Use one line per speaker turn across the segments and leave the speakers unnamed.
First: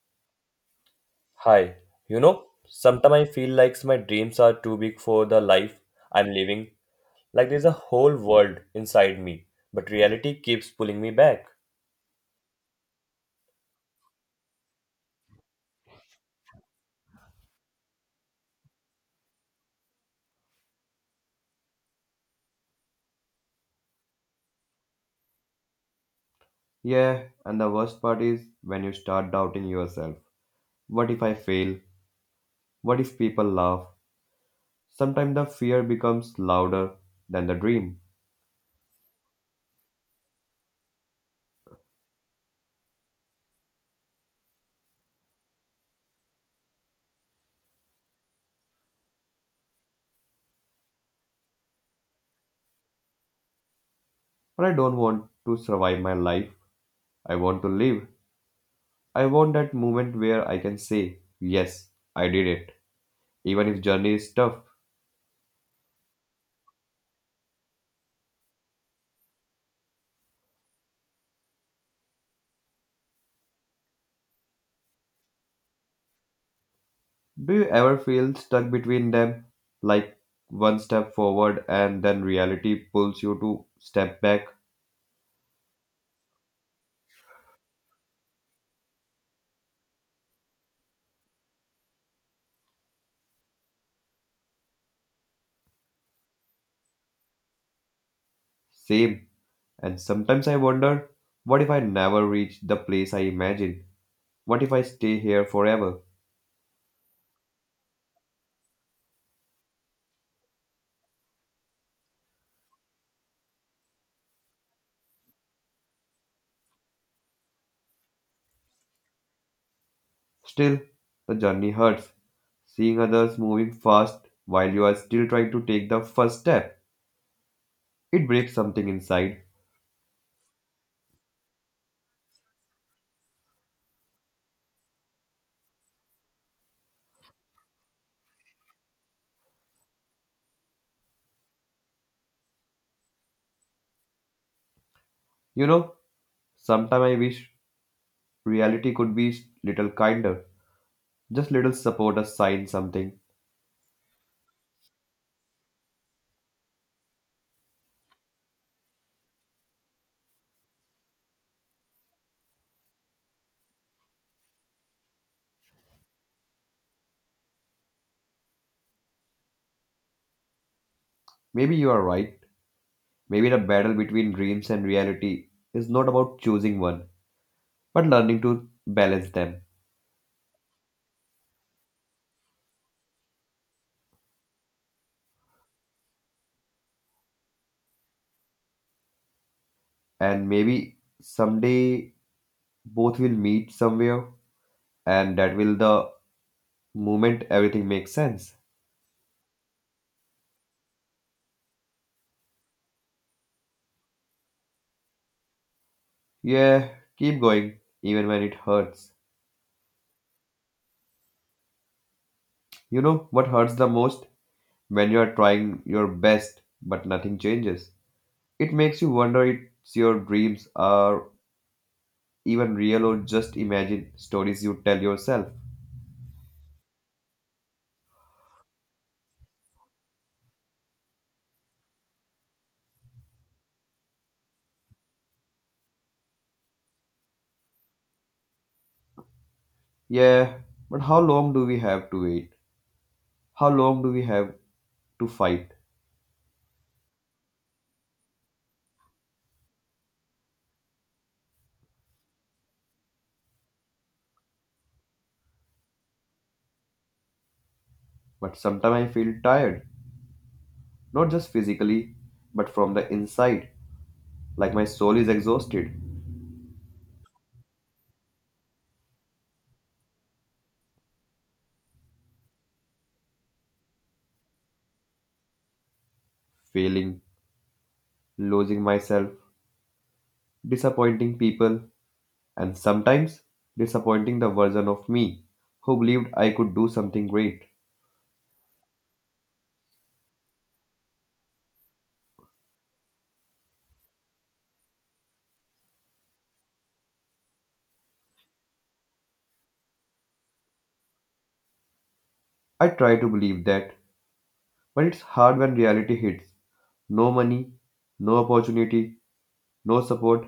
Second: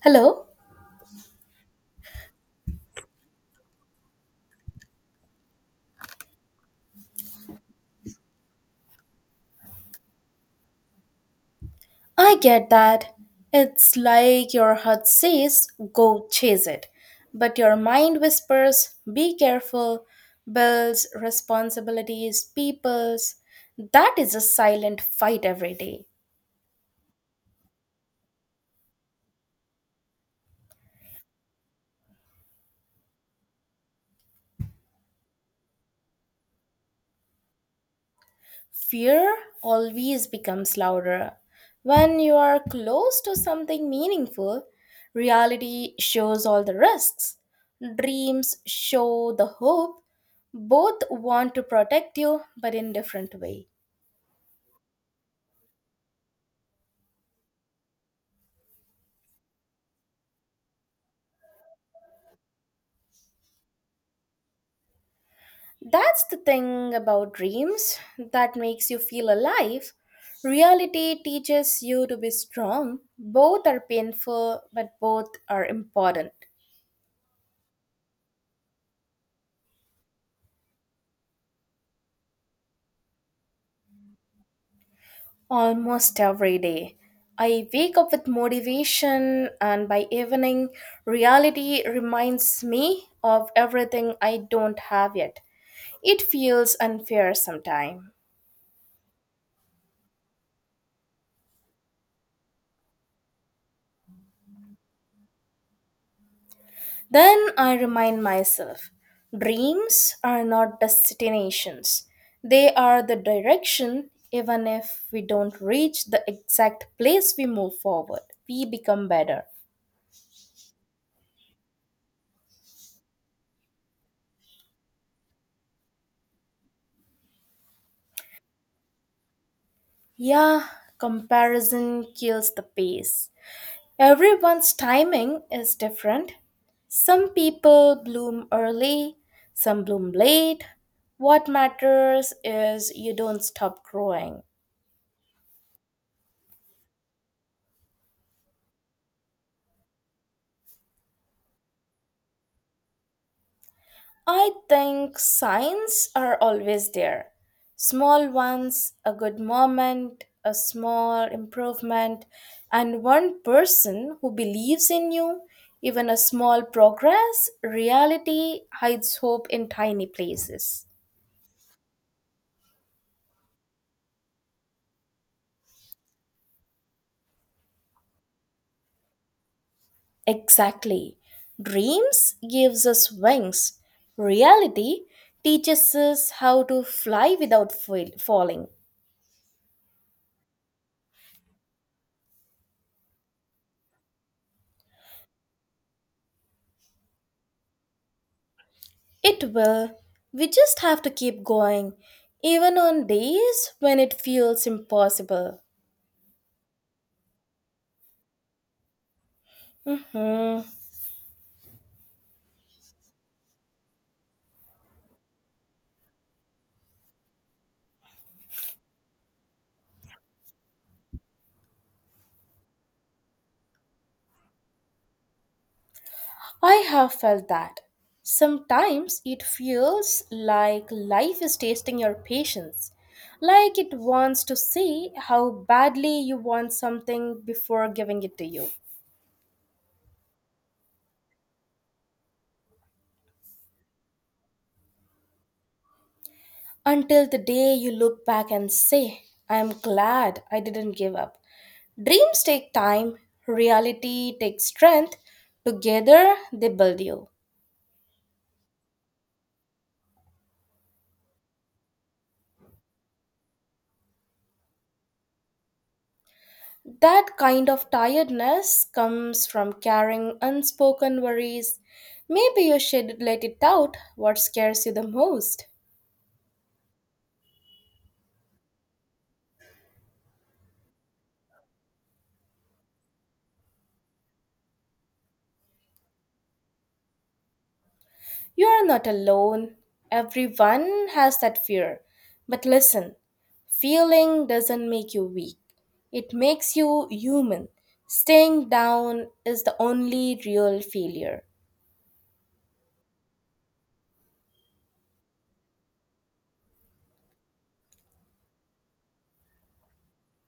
Hello?
Hi, you know, sometimes I feel like my dreams are too big for the life I'm living. Like there's a whole world inside me, but reality keeps pulling me back.
I get that. It's like your heart says, go chase it. But your mind whispers, be careful, bills, responsibilities, peoples. That is a silent fight every day.
Yeah, and the worst part is when you start doubting yourself. What if I fail? What if people laugh? Sometimes the fear becomes louder than the dream.
Fear always becomes louder. When you are close to something meaningful, reality shows all the risks. Dreams show the hope. Both want to protect you, but in different way.
But I don't want to survive my life. I want to live. I want that moment where I can say, yes, I did it, even if journey is tough.
That's the thing about dreams that makes you feel alive. Reality teaches you to be strong. Both are painful, but both are important.
Do you ever feel stuck between them? Like one step forward and then reality pulls you to step back?
Almost every day. I wake up with motivation, and by evening, reality reminds me of everything I don't have yet. It feels unfair sometimes.
Same. And sometimes I wonder, what if I never reach the place I imagine? What if I stay here forever?
Then I remind myself dreams are not destinations, they are the direction. Even if we don't reach the exact place we move forward, we become better.
Still, the journey hurts. Seeing others moving fast while you are still trying to take the first step, it breaks something inside.
Yeah, comparison kills the pace. Everyone's timing is different. Some people bloom early, some bloom late. What matters is you don't stop growing.
You know, sometimes I wish reality could be little kinder. Just little support a sign something.
I think signs are always there. Small ones, a good moment, a small improvement, and one person who believes in you. Even a small progress, reality hides hope in tiny places.
Maybe you are right. Maybe the battle between dreams and reality is not about choosing one, but learning to balance them.
Exactly. Dreams gives us wings. Reality teaches us how to fly without falling.
And maybe someday both will meet somewhere, and that will the moment everything makes sense.
It will. We just have to keep going, even on days when it feels impossible.
Yeah, keep going, even when it hurts.
Hmm.
You know what hurts the most? When you are trying your best, but nothing changes. It makes you wonder if your dreams are even real or just imagine stories you tell yourself.
I have felt that. Sometimes it feels like life is testing your patience, like it wants to see how badly you want something before giving it to you.
Yeah, but how long do we have to wait? How long do we have to fight?
Until the day you look back and say, I am glad I didn't give up. Dreams take time, reality takes strength. Together, they build you.
But sometimes I feel tired, not just physically, but from the inside, like my soul is exhausted,
That kind of tiredness comes from carrying unspoken worries. Maybe you should let it out what scares you the most.
failing, losing myself, disappointing people, and sometimes disappointing the version of me who believed I could do something great.
You are not alone. Everyone has that fear. But listen, feeling doesn't make you weak, it makes you human. Staying down is the only real failure.
I try to believe that, but it's hard when reality hits. No money, no opportunity, no support.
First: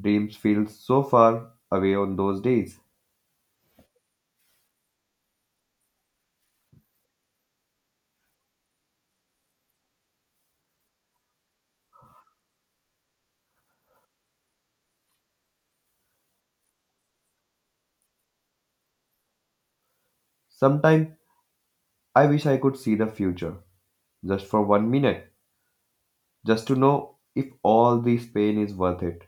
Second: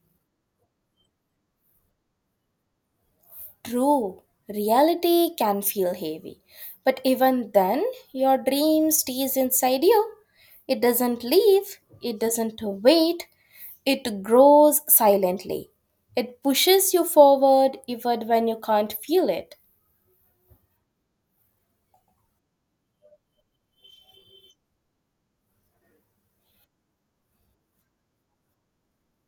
Dreams feel so far away on those days.
True, reality can feel heavy, but even then, your dream stays inside you. It doesn't leave, it doesn't wait, it grows silently. It pushes you forward even when you can't feel it.
Sometimes I wish I could see the future, just for one minute, just to know if all this pain is worth it.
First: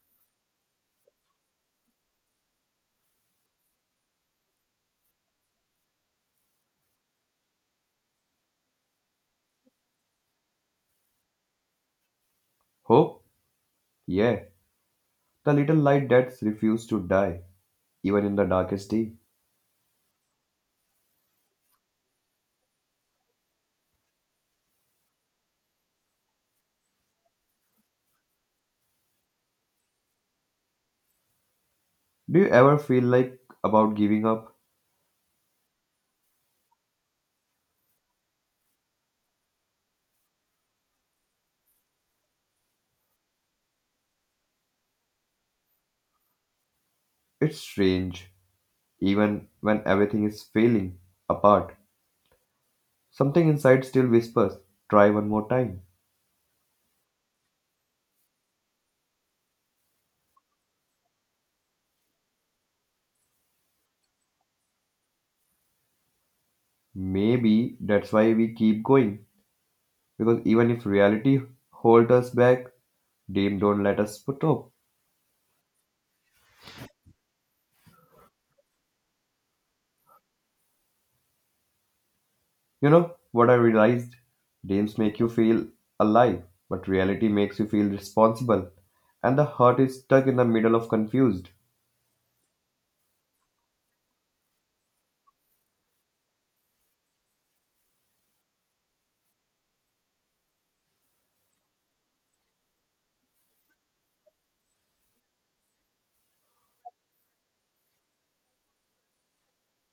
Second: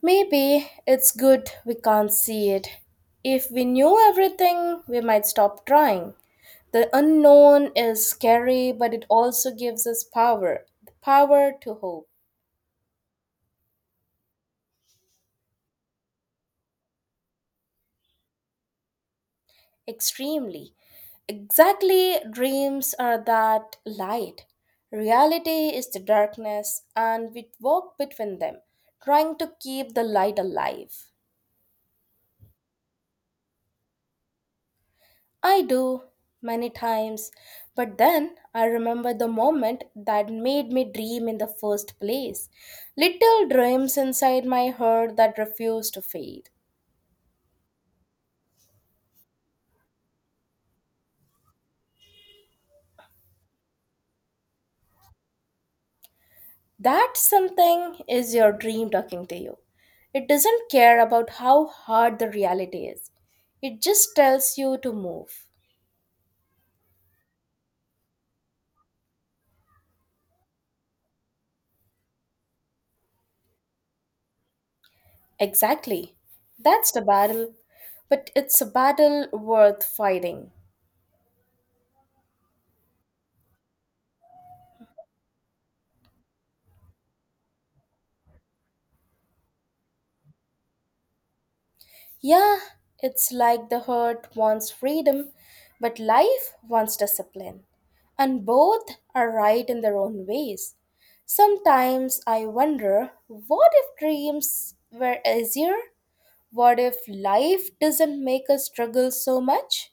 Maybe it's good we can't see it. If we knew everything, we might stop trying. The unknown is scary, but it also gives us power the power to hope.
Hope? Yeah, the little light that's refused to die, even in the darkest day.
Extremely. Exactly, dreams are that light. Reality is the darkness, and we walk between them, trying to keep the light alive.
Do you ever feel like about giving up?
I do many times, but then I remember the moment that made me dream in the first place. Little dreams inside my heart that refuse to fade.
It's strange, even when everything is failing apart. Something inside still whispers, try one more time.
That something is your dream talking to you. It doesn't care about how hard the reality is, it just tells you to move.
Maybe that's why we keep going, because even if reality holds us back, dream don't let us put up.
Exactly. That's the battle, but it's a battle worth fighting.
You know what I realized? Dreams make you feel alive, but reality makes you feel responsible, and the heart is stuck in the middle of confused.
Yeah, it's like the herd wants freedom, but life wants discipline. And both are right in their own ways. Sometimes I wonder what if dreams were easier? What if life doesn't make us struggle so much?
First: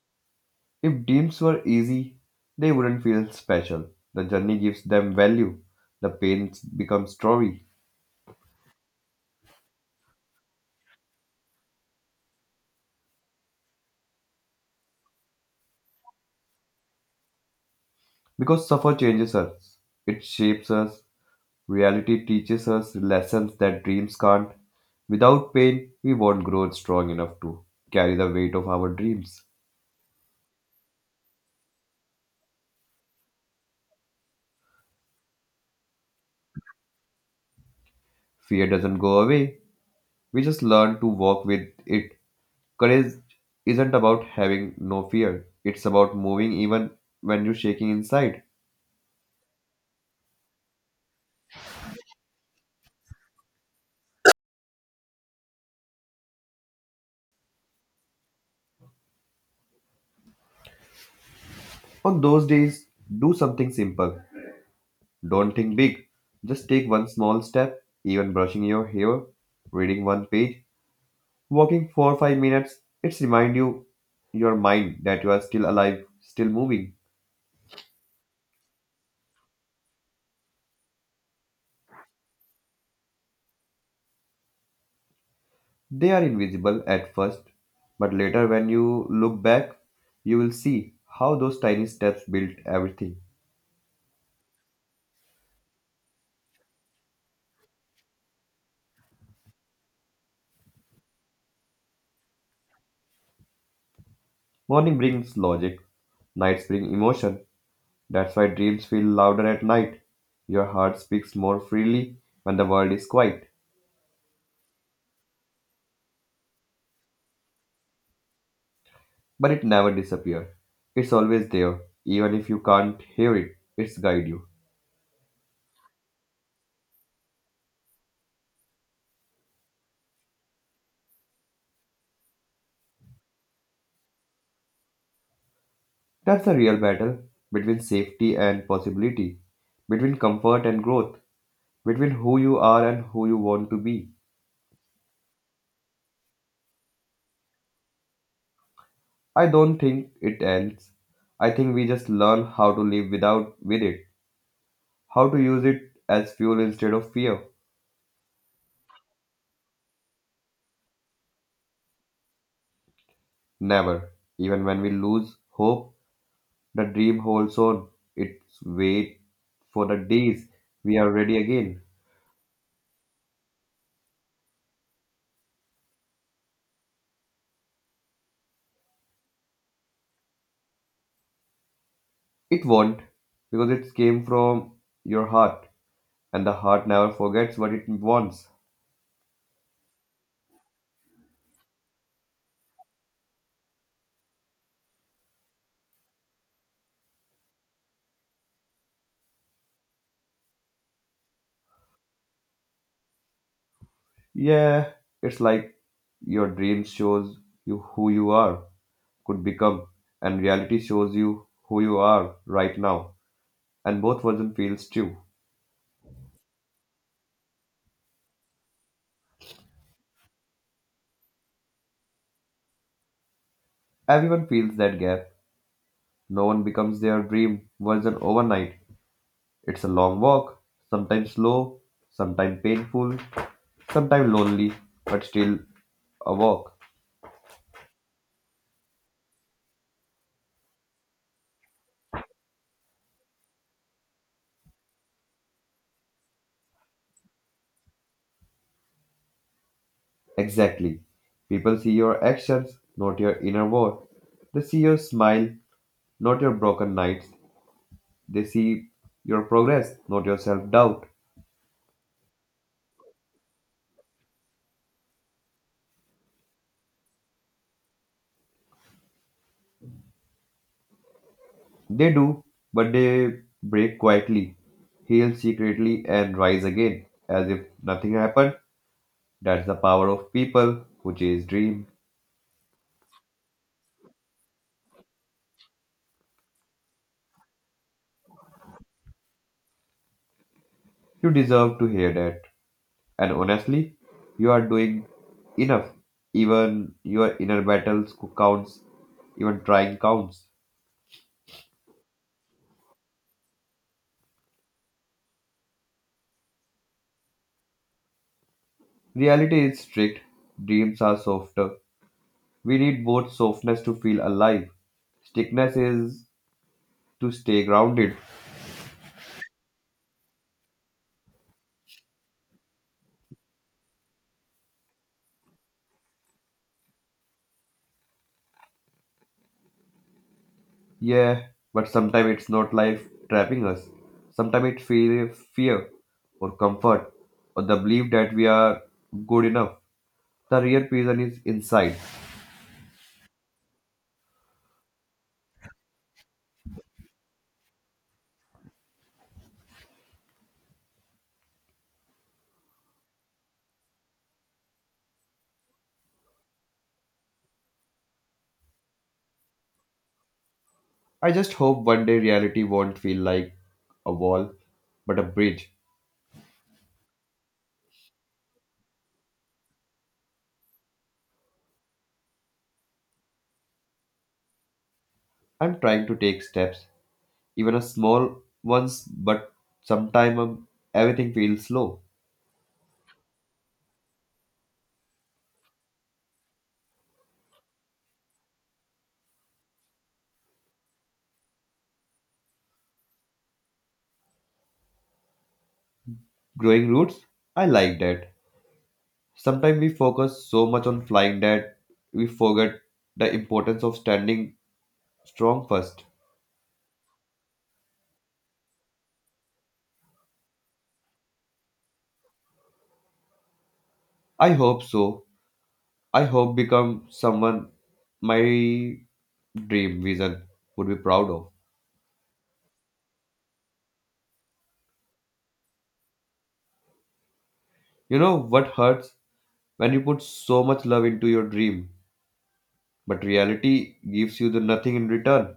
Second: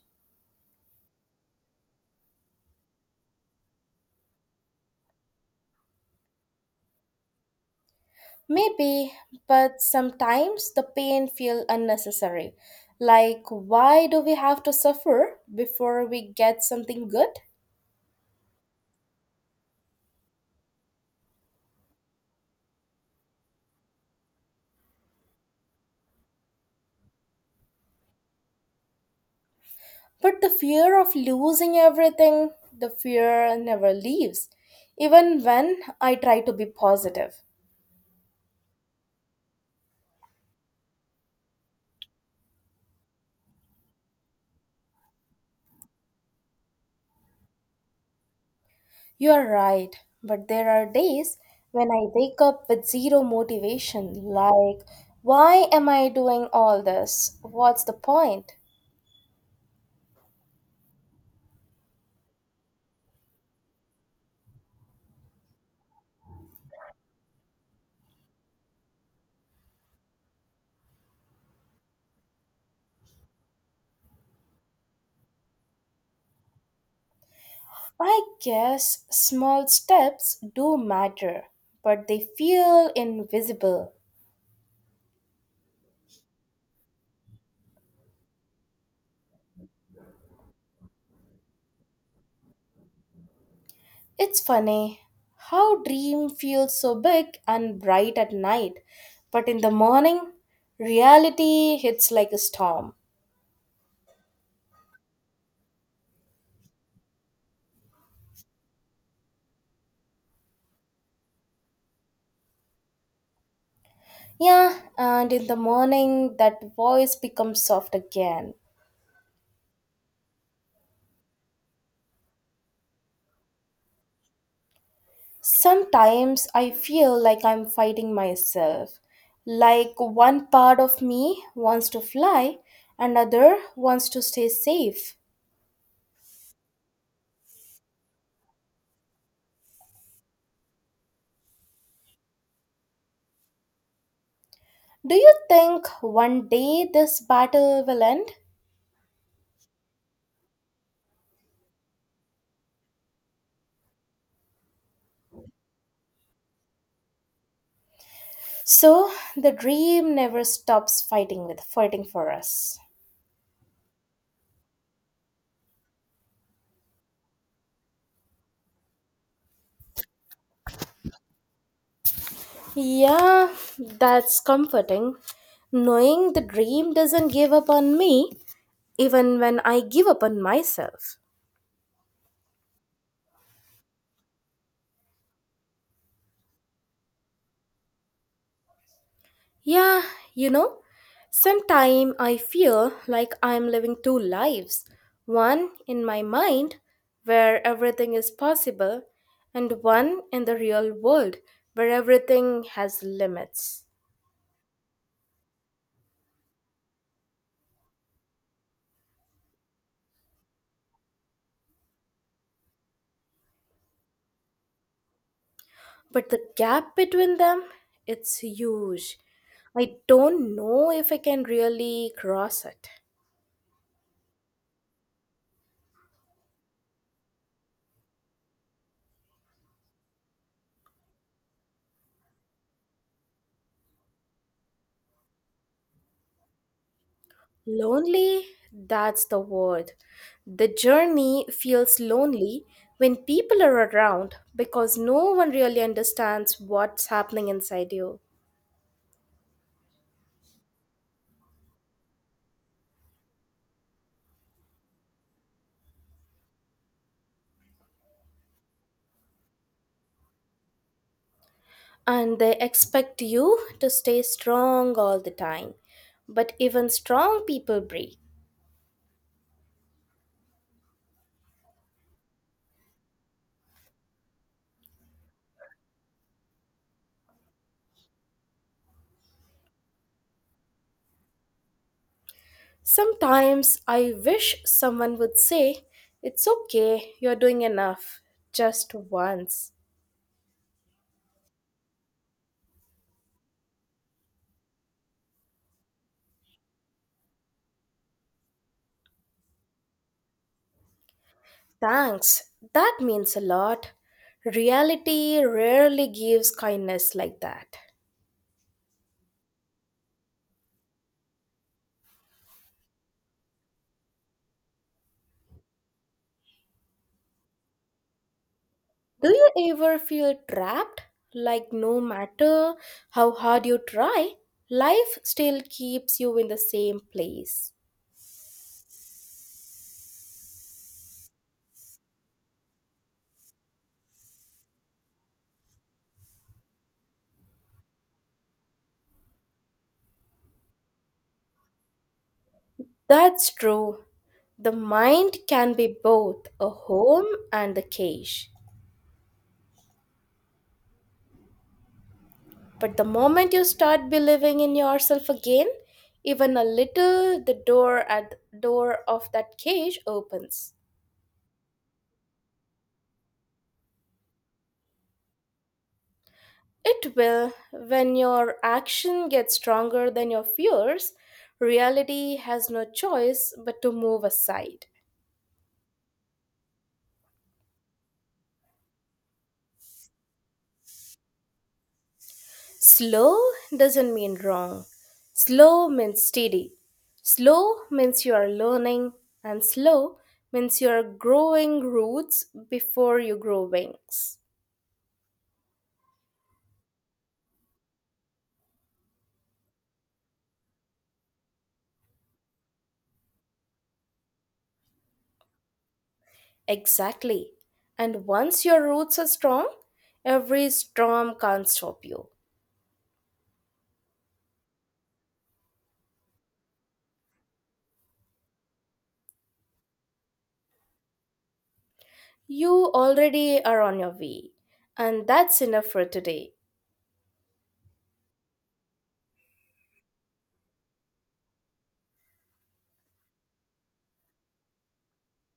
If dreams were easy, they wouldn't feel special. The journey gives them value. The pain becomes story.
Maybe, but sometimes the pain feels unnecessary. Like, why do we have to suffer before we get something good?
Because suffer changes us, it shapes us. Reality teaches us lessons that dreams can't. Without pain, we won't grow strong enough to carry the weight of our dreams.
But the fear of losing everything, the fear never leaves, even when I try to be positive.
Fear doesn't go away, we just learn to walk with it. Courage isn't about having no fear, it's about moving even when you're shaking inside.
You are right, but there are days when I wake up with zero motivation, like, why am I doing all this? What's the point?
On those days, do something simple. Don't think big. Just take one small step, even brushing your hair, reading one page, walking 4 or 5 minutes. It's remind you your mind that you are still alive, still moving.
I guess small steps do matter, but they feel invisible.
They are invisible at first, but later when you look back, you will see how those tiny steps built everything.
It's funny how dream feels so big and bright at night, but in the morning, reality hits like a storm.
Morning brings logic, nights bring emotion. That's why dreams feel louder at night. Your heart speaks more freely when the world is quiet,
Yeah, and in the morning, that voice becomes soft again.
but it never disappears. It's always there, even if you can't hear it, it's guide you.
Sometimes I feel like I'm fighting myself. Like one part of me wants to fly, another wants to stay safe.
That's the real battle between safety and possibility, between comfort and growth, between who you are and who you want to be.
Do you think one day this battle will end?
I don't think it ends. I think we just learn how to live without with it, how to use it as fuel instead of fear.
So the dream never stops fighting for us.
Never. Even when we lose hope, the dream holds on. It's wait for the days we are ready again.
Yeah, that's comforting. Knowing the dream doesn't give up on me even when I give up on myself.
It won't, because it came from your heart, and the heart never forgets what it wants.
Yeah, you know, sometimes I feel like I'm living two lives. One in my mind, where everything is possible, and one in the real world, where everything has limits.
Yeah, it's like your dream shows you who you are, could become, and reality shows you who you are right now, and both version feels true.
But the gap between them, it's huge. I don't know if I can really cross it.
Everyone feels that gap. No one becomes their dream version overnight. It's a long walk, sometimes slow, sometimes painful, sometimes lonely, but still a walk.
Lonely, that's the word. The journey feels lonely when people are around because no one really understands what's happening inside you.
Exactly. People see your actions, not your inner world. They see your smile, not your broken nights. They see your progress, not your self doubt.
And they expect you to stay strong all the time. But even strong people break.
They do, but they break quietly, heal secretly, and rise again as if nothing happened. That's the power of people who chase dream.
Sometimes I wish someone would say, it's okay, you're doing enough, just once.
You deserve to hear that. And honestly, you are doing enough. Even your inner battles counts, even trying counts.
Thanks, that means a lot. Reality rarely gives kindness like that.
Reality is strict, dreams are softer. We need both softness to feel alive. Stickness is to stay grounded.
Do you ever feel trapped? Like, no matter how hard you try, life still keeps you in the same place.
Yeah, but sometimes it's not life trapping us. Sometimes it feels fear or comfort or the belief that we are good enough. The real prison is inside.
That's true. The mind can be both a home and a cage. But the moment you start believing in yourself again, even a little, the door of that cage opens.
I just hope one day reality won't feel like a wall, but a bridge.
It will when your action gets stronger than your fears. Reality has no choice but to move aside.
I'm trying to take steps, even a small ones, but sometimes everything feels slow.
Slow doesn't mean wrong. Slow means steady. Slow means you are learning, and slow means you are growing roots before you grow wings.
Growing roots, I like that. Sometimes we focus so much on flying that we forget the importance of standing strong first.
Exactly. And once your roots are strong, every storm can't stop you.
I hope so. I hope become someone my dream vision would be proud of.
You already are on your way. And that's enough for today.
You know what hurts? When you put so much love into your dream, but reality gives you the nothing in return,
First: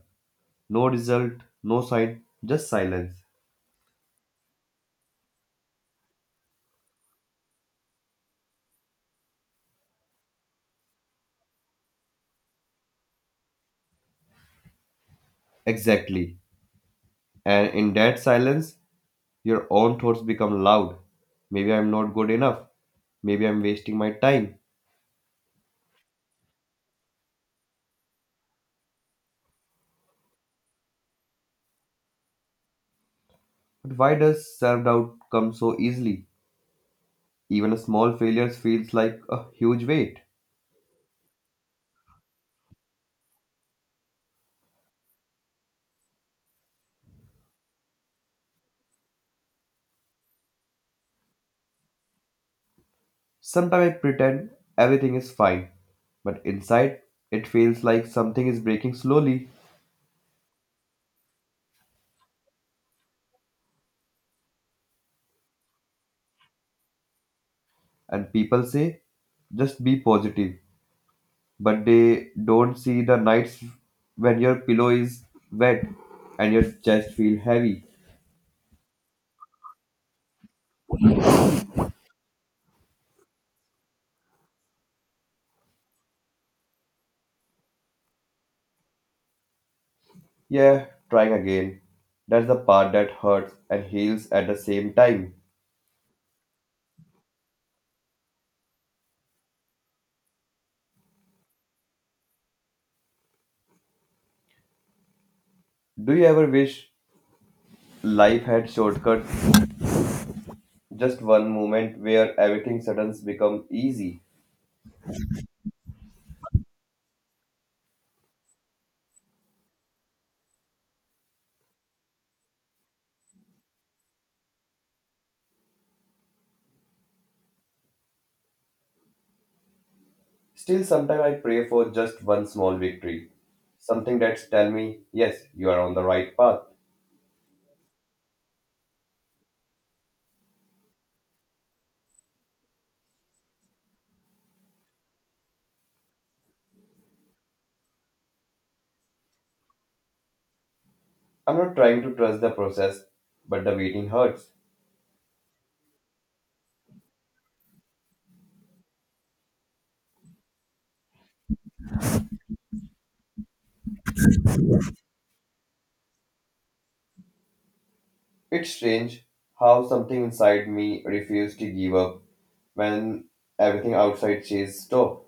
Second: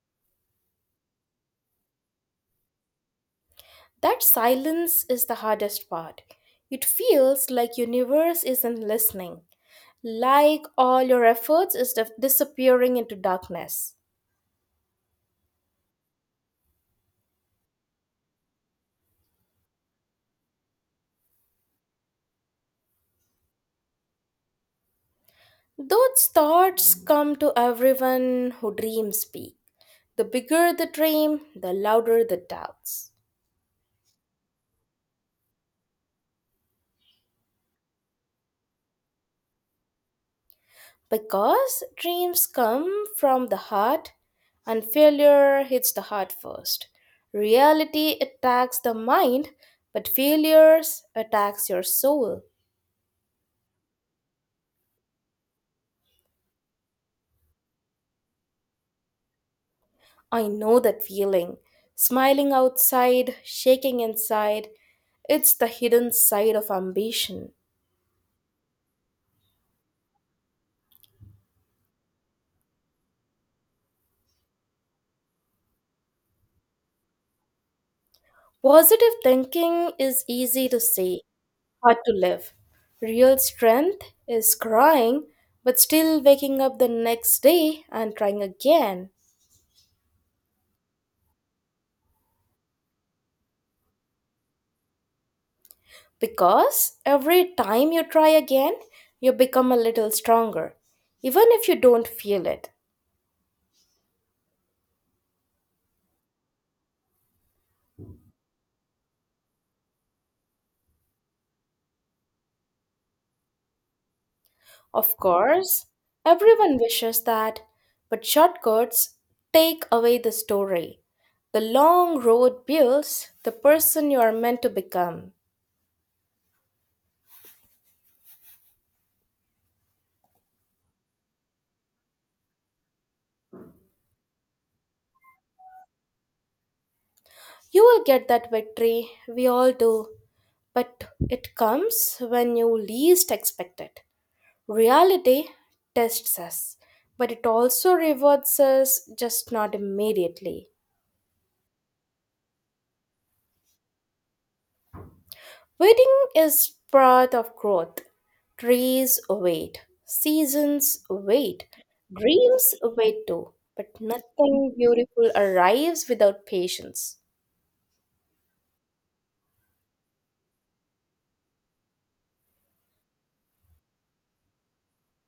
no result, no sign, just silence.
That silence is the hardest part. It feels like universe isn't listening. Like all your efforts is disappearing into darkness.
Exactly. And in that silence, your own thoughts become loud. Maybe I'm not good enough. Maybe I'm wasting my time.
Those thoughts come to everyone who dreams big. The bigger the dream, the louder the doubts.
But why does self doubt come so easily? Even a small failure feels like a huge weight.
Because dreams come from the heart and failure hits the heart first. Reality attacks the mind, but failures attacks your soul.
Sometimes I pretend everything is fine, but inside it feels like something is breaking slowly.
I know that feeling. Smiling outside, shaking inside, it's the hidden side of ambition.
And people say just be positive, but they don't see the nights when your pillow is wet and your chest feel heavy.
Positive thinking is easy to say, hard to live. Real strength is crying, but still waking up the next day and trying again.
Yeah, trying again, that's the part that hurts and heals at the same time.
Because every time you try again, you become a little stronger, even if you don't feel it.
Do you ever wish life had shortcuts, just one moment where everything suddenly becomes easy?
Of course, everyone wishes that, but shortcuts take away the story. The long road builds the person you are meant to become.
Still sometimes I pray for just one small victory, something that's tell me yes you are on the right path.
You will get that victory, we all do, but it comes when you least expect it. Reality tests us, but it also rewards us, just not immediately.
I'm not trying to trust the process, but the waiting hurts.
Waiting is part of growth. Trees wait, seasons wait, dreams wait too, but nothing beautiful arrives without patience.
It's strange how something inside me refused to give up when everything outside says stop.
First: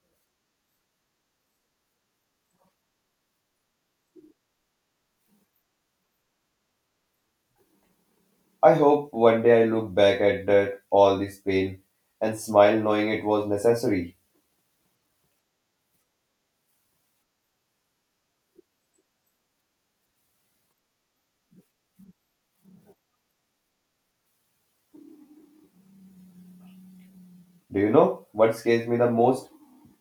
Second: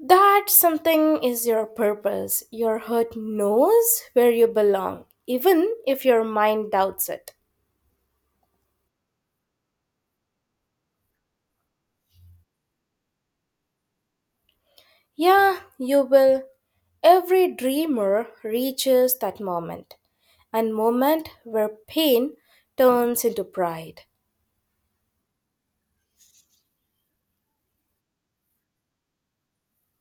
That something is your purpose. Your heart knows where you belong, even if your mind doubts it.
I hope one day I look back at that, all this pain and smile knowing it was necessary.
Yeah, you will. Every dreamer reaches that moment, and moment where pain turns into pride.
Do you know what scares me the most?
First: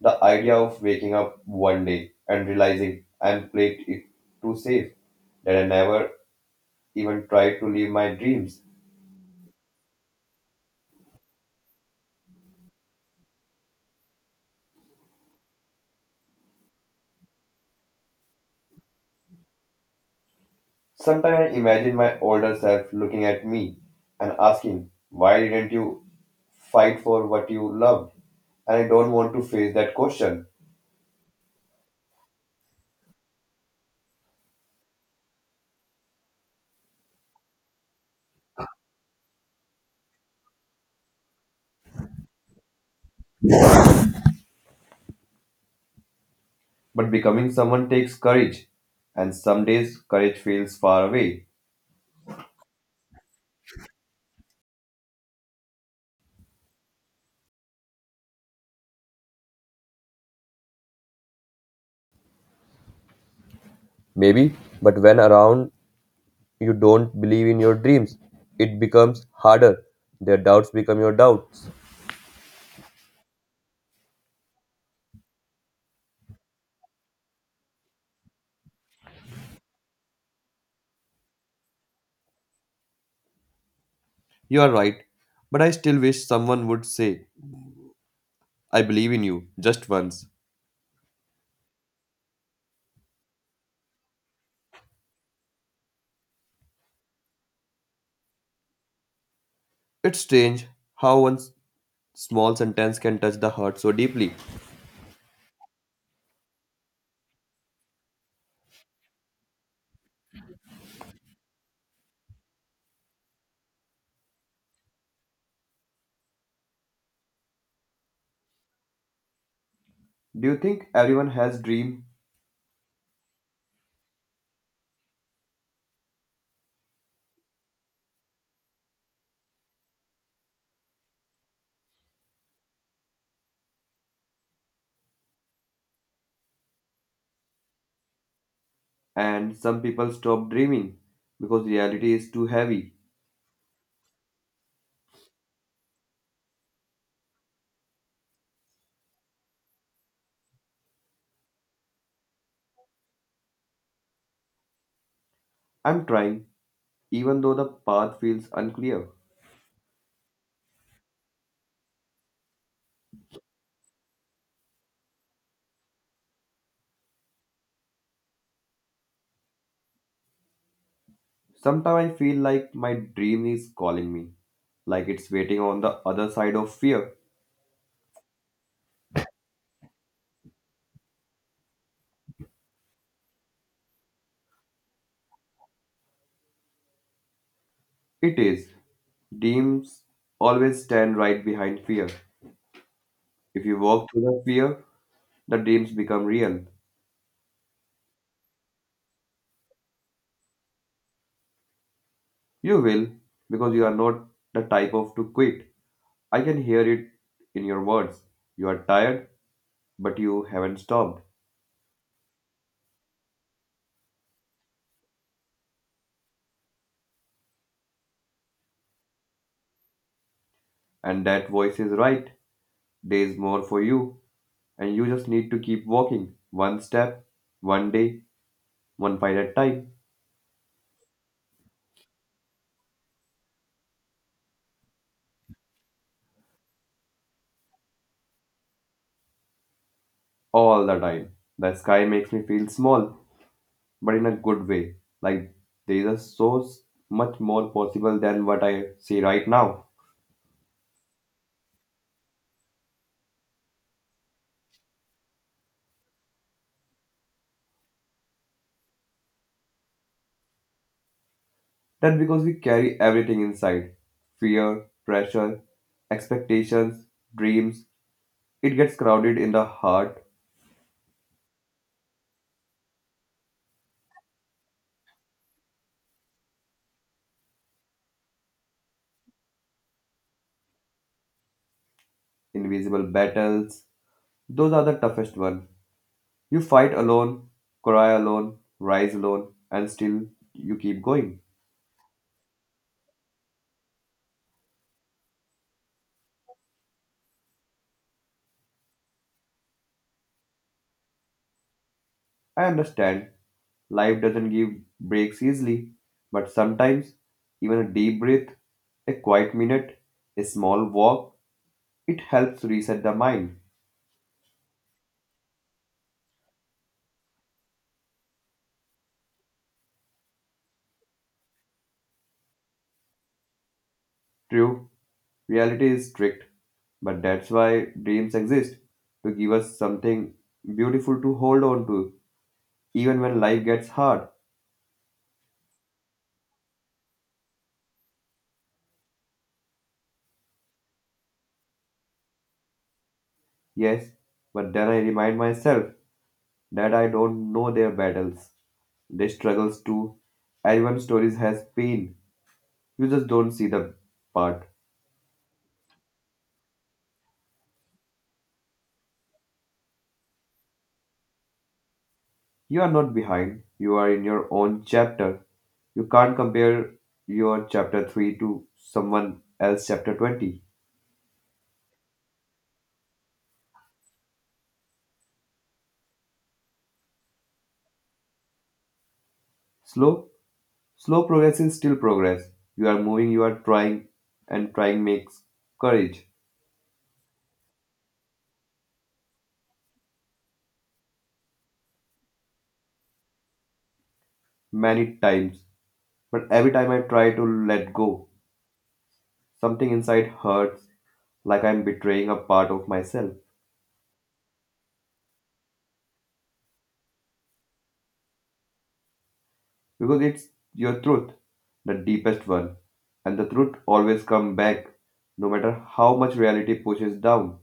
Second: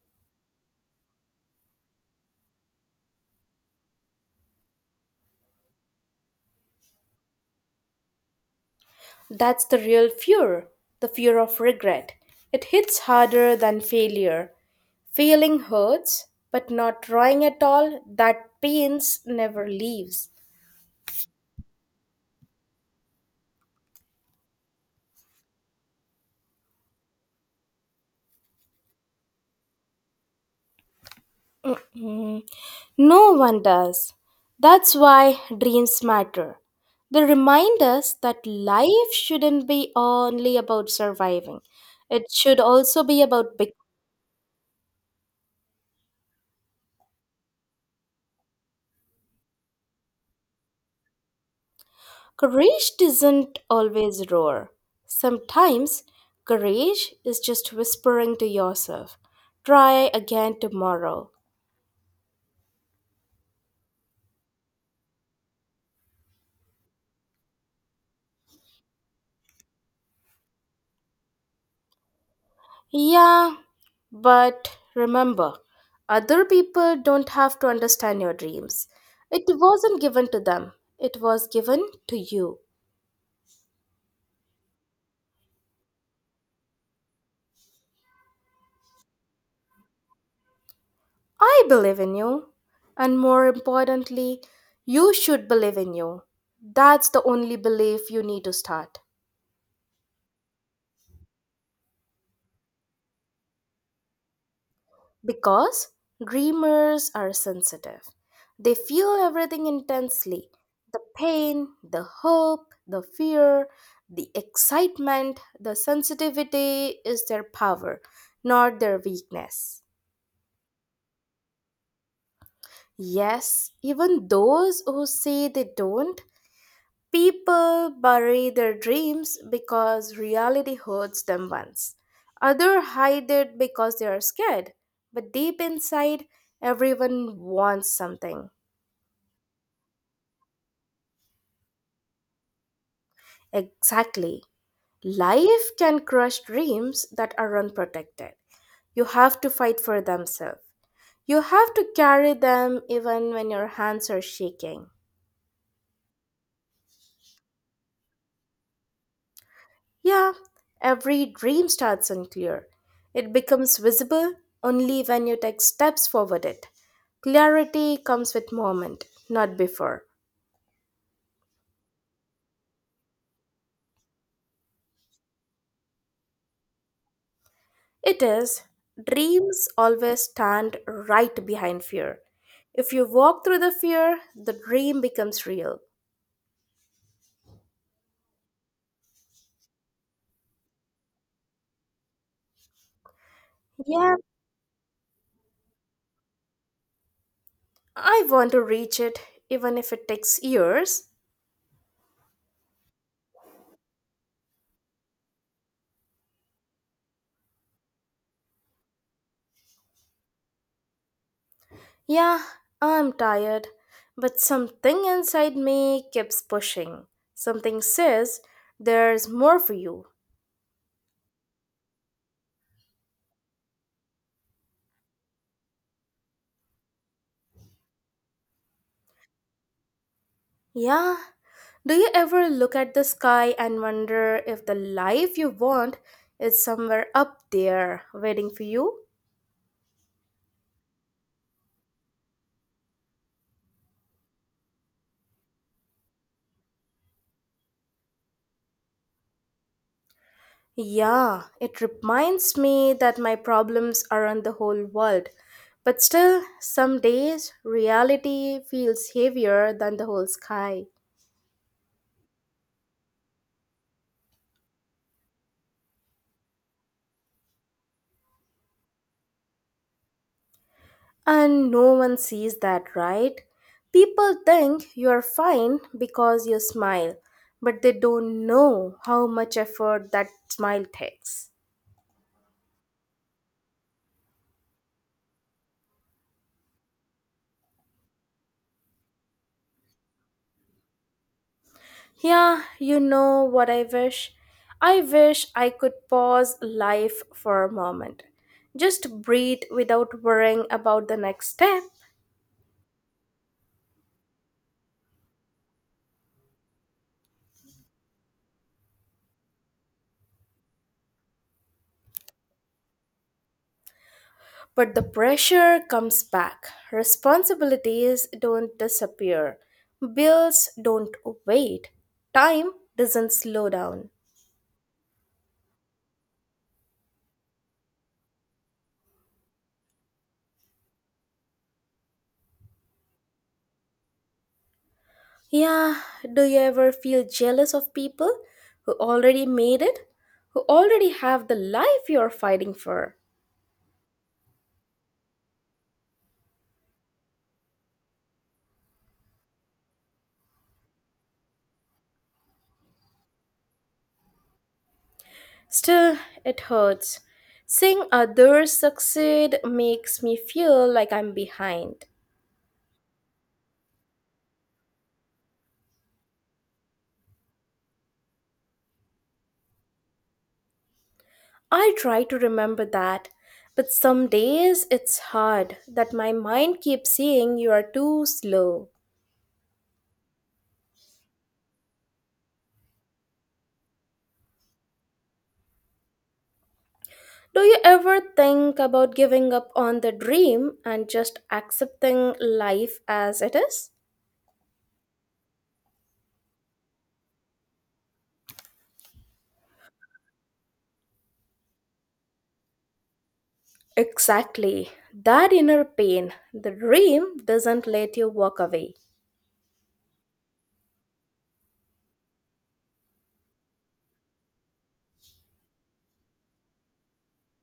The idea of waking up one day and realizing I'm played it too safe, that I never even tried to live my dreams.
That's the real fear, the fear of regret. It hits harder than failure. Failing hurts, but not trying at all, that pains never leaves.
Sometimes I imagine my older self looking at me and asking, why didn't you fight for what you loved? And I don't want to face that question.
Mm, no one does. That's why dreams matter. They remind us that life shouldn't be only about surviving. It should also be about becoming.
But becoming someone takes courage, and some days courage feels far away.
Courage doesn't always roar. Sometimes courage is just whispering to yourself, try again tomorrow.
Maybe, but when around you don't believe in your dreams, it becomes harder. Their doubts become your doubts.
Yeah, but remember, other people don't have to understand your dreams. It wasn't given to them, it was given to you.
You are right, but I still wish someone would say, I believe in you, just once.
I believe in you. And more importantly, you should believe in you. That's the only belief you need to start.
It's strange how one small sentence can touch the heart so deeply.
Because dreamers are sensitive. They feel everything intensely the pain, the hope, the fear, the excitement, the sensitivity is their power, not their weakness.
Do you think everyone has dream
Yes, even those who say they don't, people bury their dreams because reality hurts them once. Others hide it because they are scared, but deep inside, everyone wants something.
and some people stop dreaming because reality is too heavy?
Exactly. Life can crush dreams that are unprotected. You have to fight for themselves. You have to carry them even when your hands are shaking.
I'm trying, even though the path feels unclear.
Yeah, every dream starts unclear. It becomes visible only when you take steps forward it. Clarity comes with moment, not before.
Sometimes I feel like my dream is calling me, like it's waiting on the other side of fear.
It is, dreams always stand right behind fear. If you walk through the fear, the dream becomes real.
It is. Dreams always stand right behind fear. If you walk
Yeah,
through the fear, the dreams become real.
I want to reach it, even if it takes years.
You will, because you are not the type of to quit. I can hear it in your words. You are tired, but you haven't stopped.
Yeah, I'm tired, but something inside me keeps pushing. Something says, there's more for you.
And that voice is right. There's more for you, and you just need to keep walking, one step, one day, one fight at a time,
Yeah. Do you ever look at the sky and wonder if the life you want is somewhere up there waiting for you?
all the time. The sky makes me feel small, but in a good way. Like there is so much more possible than what I see right now.
Yeah, it reminds me that my problems aren't the whole world. But still, some days reality feels heavier than the whole sky.
That's because we carry everything inside fear, pressure, expectations, dreams. It gets crowded in the heart
And no one sees that, right? People think you're fine because you smile, but they don't know how much effort that smile takes.
invisible battles. Those are the toughest one. You fight alone, cry alone, rise alone, and still you keep going.
Yeah, you know what I wish? I wish I could pause life for a moment. Just breathe without worrying about the next step.
I understand life doesn't give breaks easily, but sometimes even a deep breath, a quiet minute, a small walk, it helps reset the mind.
But the pressure comes back. Responsibilities don't disappear. Bills don't wait. Time doesn't slow down.
True, reality is strict, but that's why dreams exist to give us something beautiful to hold on to, even when life gets hard.
Yeah, do you ever feel jealous of people who already made it? Who already have the life you're fighting for?
Yes, but then I remind myself that I don't know their battles, their struggles too. Everyone's stories has pain. You just don't see the part.
Still, it hurts. Seeing others succeed makes me feel like I'm behind.
You are not behind. You are in your own chapter. You can't compare your chapter 3 to someone else chapter 20.
I try to remember that, but some days it's hard that my mind keeps saying you are too slow.
Slow, slow progress is still progress. You are moving, you are trying, and trying makes courage
Do you ever think about giving up on the dream and just accepting life as it is?
many times. But every time I try to let go, something inside hurts, like I'm betraying a part of myself.
Exactly. That inner pain, the dream doesn't let you walk away.
Because it's your truth, the deepest one. And the truth always comes back, no matter how much reality pushes down.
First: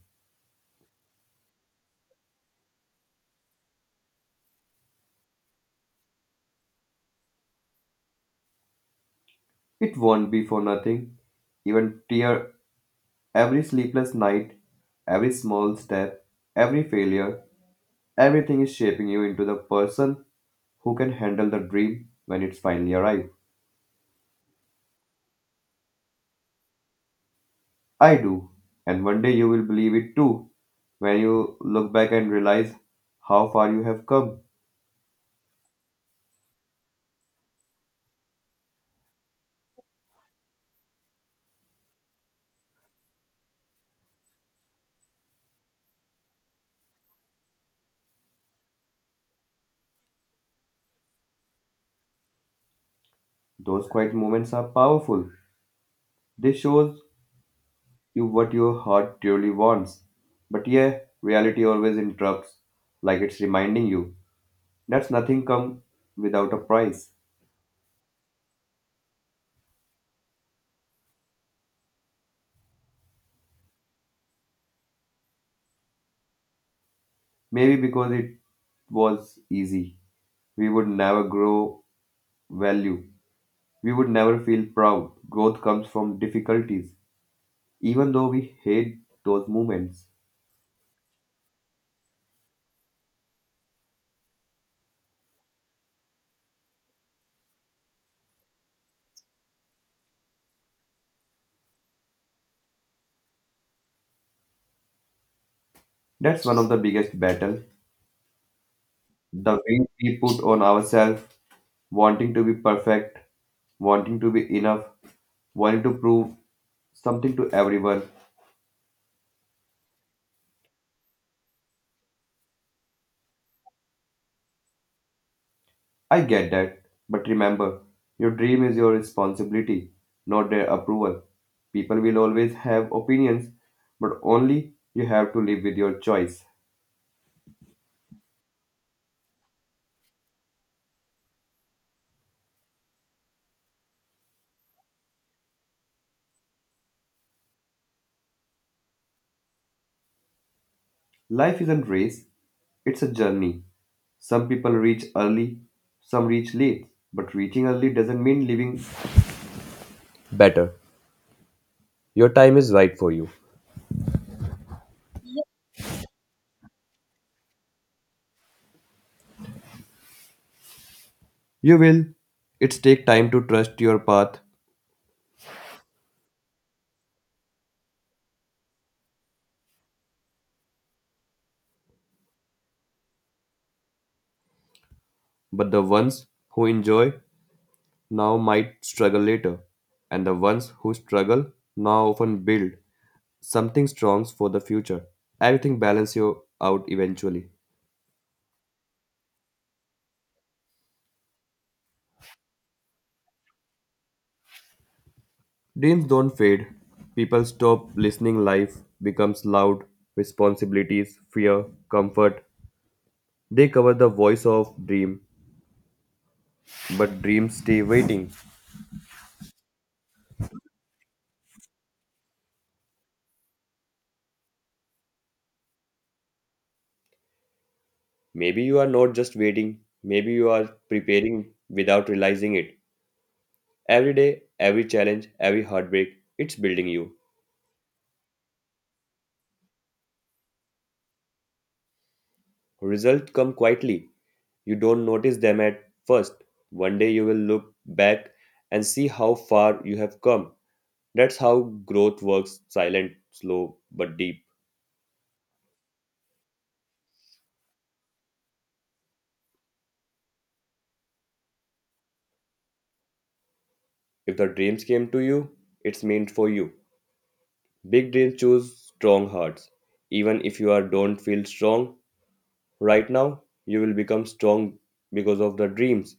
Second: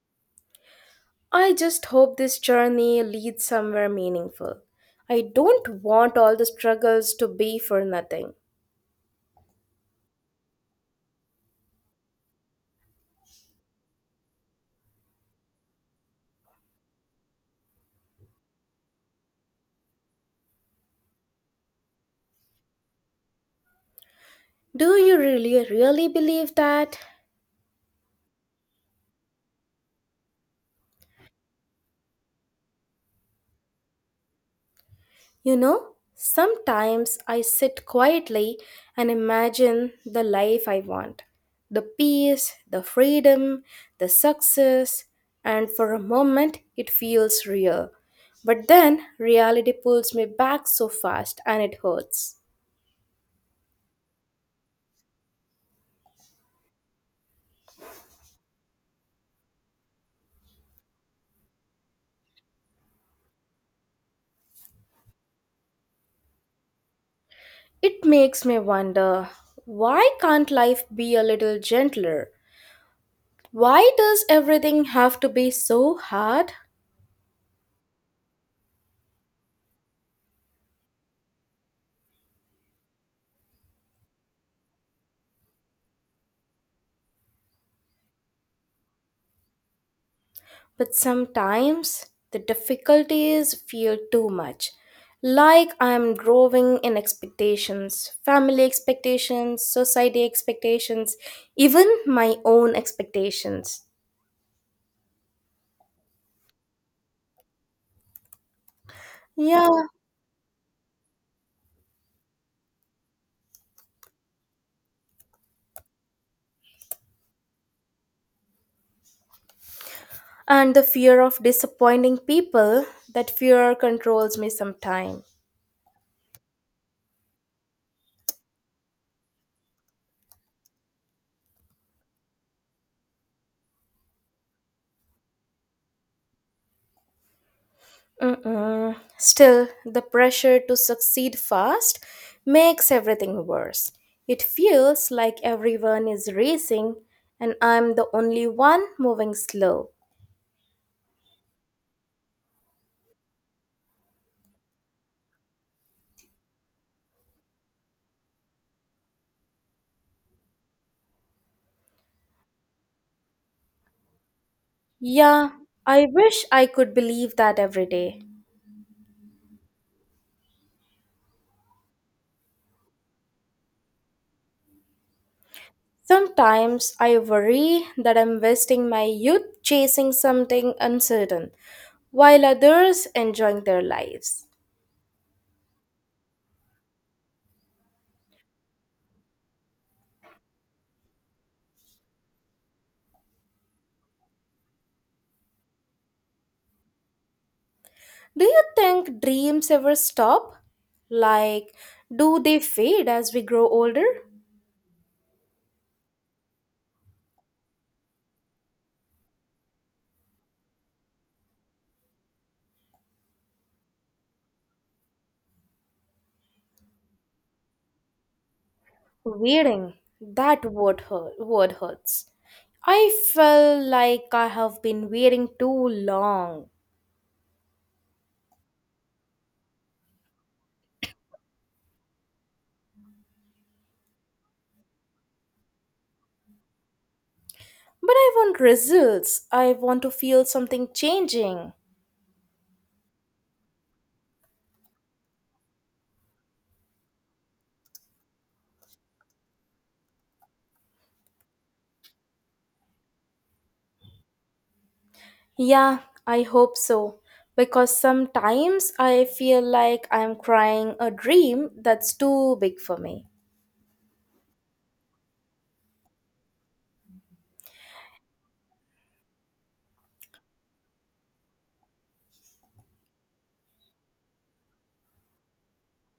I just hope this journey leads somewhere meaningful. I don't want all the struggles to be for nothing.
It won't be for nothing. Even tear every sleepless night, every small step, every failure, everything is shaping you into the person who can handle the dream when it's finally arrived.
Do you really, really believe that?
I do. And one day you will believe it too. When you look back and realize how far you have come,
You know, sometimes I sit quietly and imagine the life I want the peace, the freedom, the success, and for a moment it feels real. But then reality pulls me back so fast and it hurts.
those quiet moments are powerful. They shows you what your heart truly wants. But yeah, reality always interrupts, like it's reminding you that's nothing come without a price.
It makes me wonder why can't life be a little gentler? Why does everything have to be so hard?
Maybe because it was easy, we would never grow value. We would never feel proud. Growth comes from difficulties, even though we hate those moments.
But sometimes the difficulties feel too much. Like I am growing in expectations, family expectations, society expectations, even my own expectations.
That's one of the biggest battle. The
Yeah,
weight we put on ourselves, wanting to be perfect, wanting to be enough, wanting to prove something to everyone.
and the fear of disappointing people, that fear controls me sometimes.
I get that, but remember, your dream is your responsibility, not their approval. People will always have opinions, but only you have to live with your choice.
Mm-mm. Still, the pressure to succeed fast makes everything worse. It feels like everyone is racing and I'm the only one moving slow.
Life isn't race, it's a journey. Some people reach early, some reach late, but reaching early doesn't mean living better. Your time is right for you.
Yeah, I wish I could believe that every day.
You will. It's take time to trust your path,
Sometimes I worry that I'm wasting my youth chasing something uncertain, while others enjoying their lives.
but the ones who enjoy now might struggle later, and the ones who struggle now often build something strong for the future. Everything balance you out eventually.
Do you think dreams ever stop? Like, do they fade as we grow older?
Dreams don't fade. People stop listening. Life becomes loud. Responsibilities, fear, comfort. They cover the voice of dream, but dreams stay waiting.
Wearing, that word, hurt, word hurts. I feel like I have been waiting too long.
Maybe you are not just waiting, maybe you are preparing without realizing it. Every day, every challenge, every heartbreak, it's building you.
But I want results. I want to feel something changing.
Results come quietly. You don't notice them at first. One day you will look back and see how far you have come. That's how growth works silent, slow, but deep.
Yeah, I hope so. Because sometimes I feel like I'm crying a dream that's too big for me.
If the dreams came to you, it's meant for you. Big dreams choose strong hearts. Even if you are don't feel strong, right now, you will become strong because of the dreams.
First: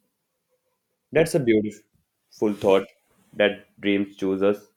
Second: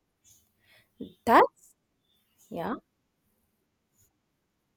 That's a
That,
beautiful
yeah.
thought that dreams choose us.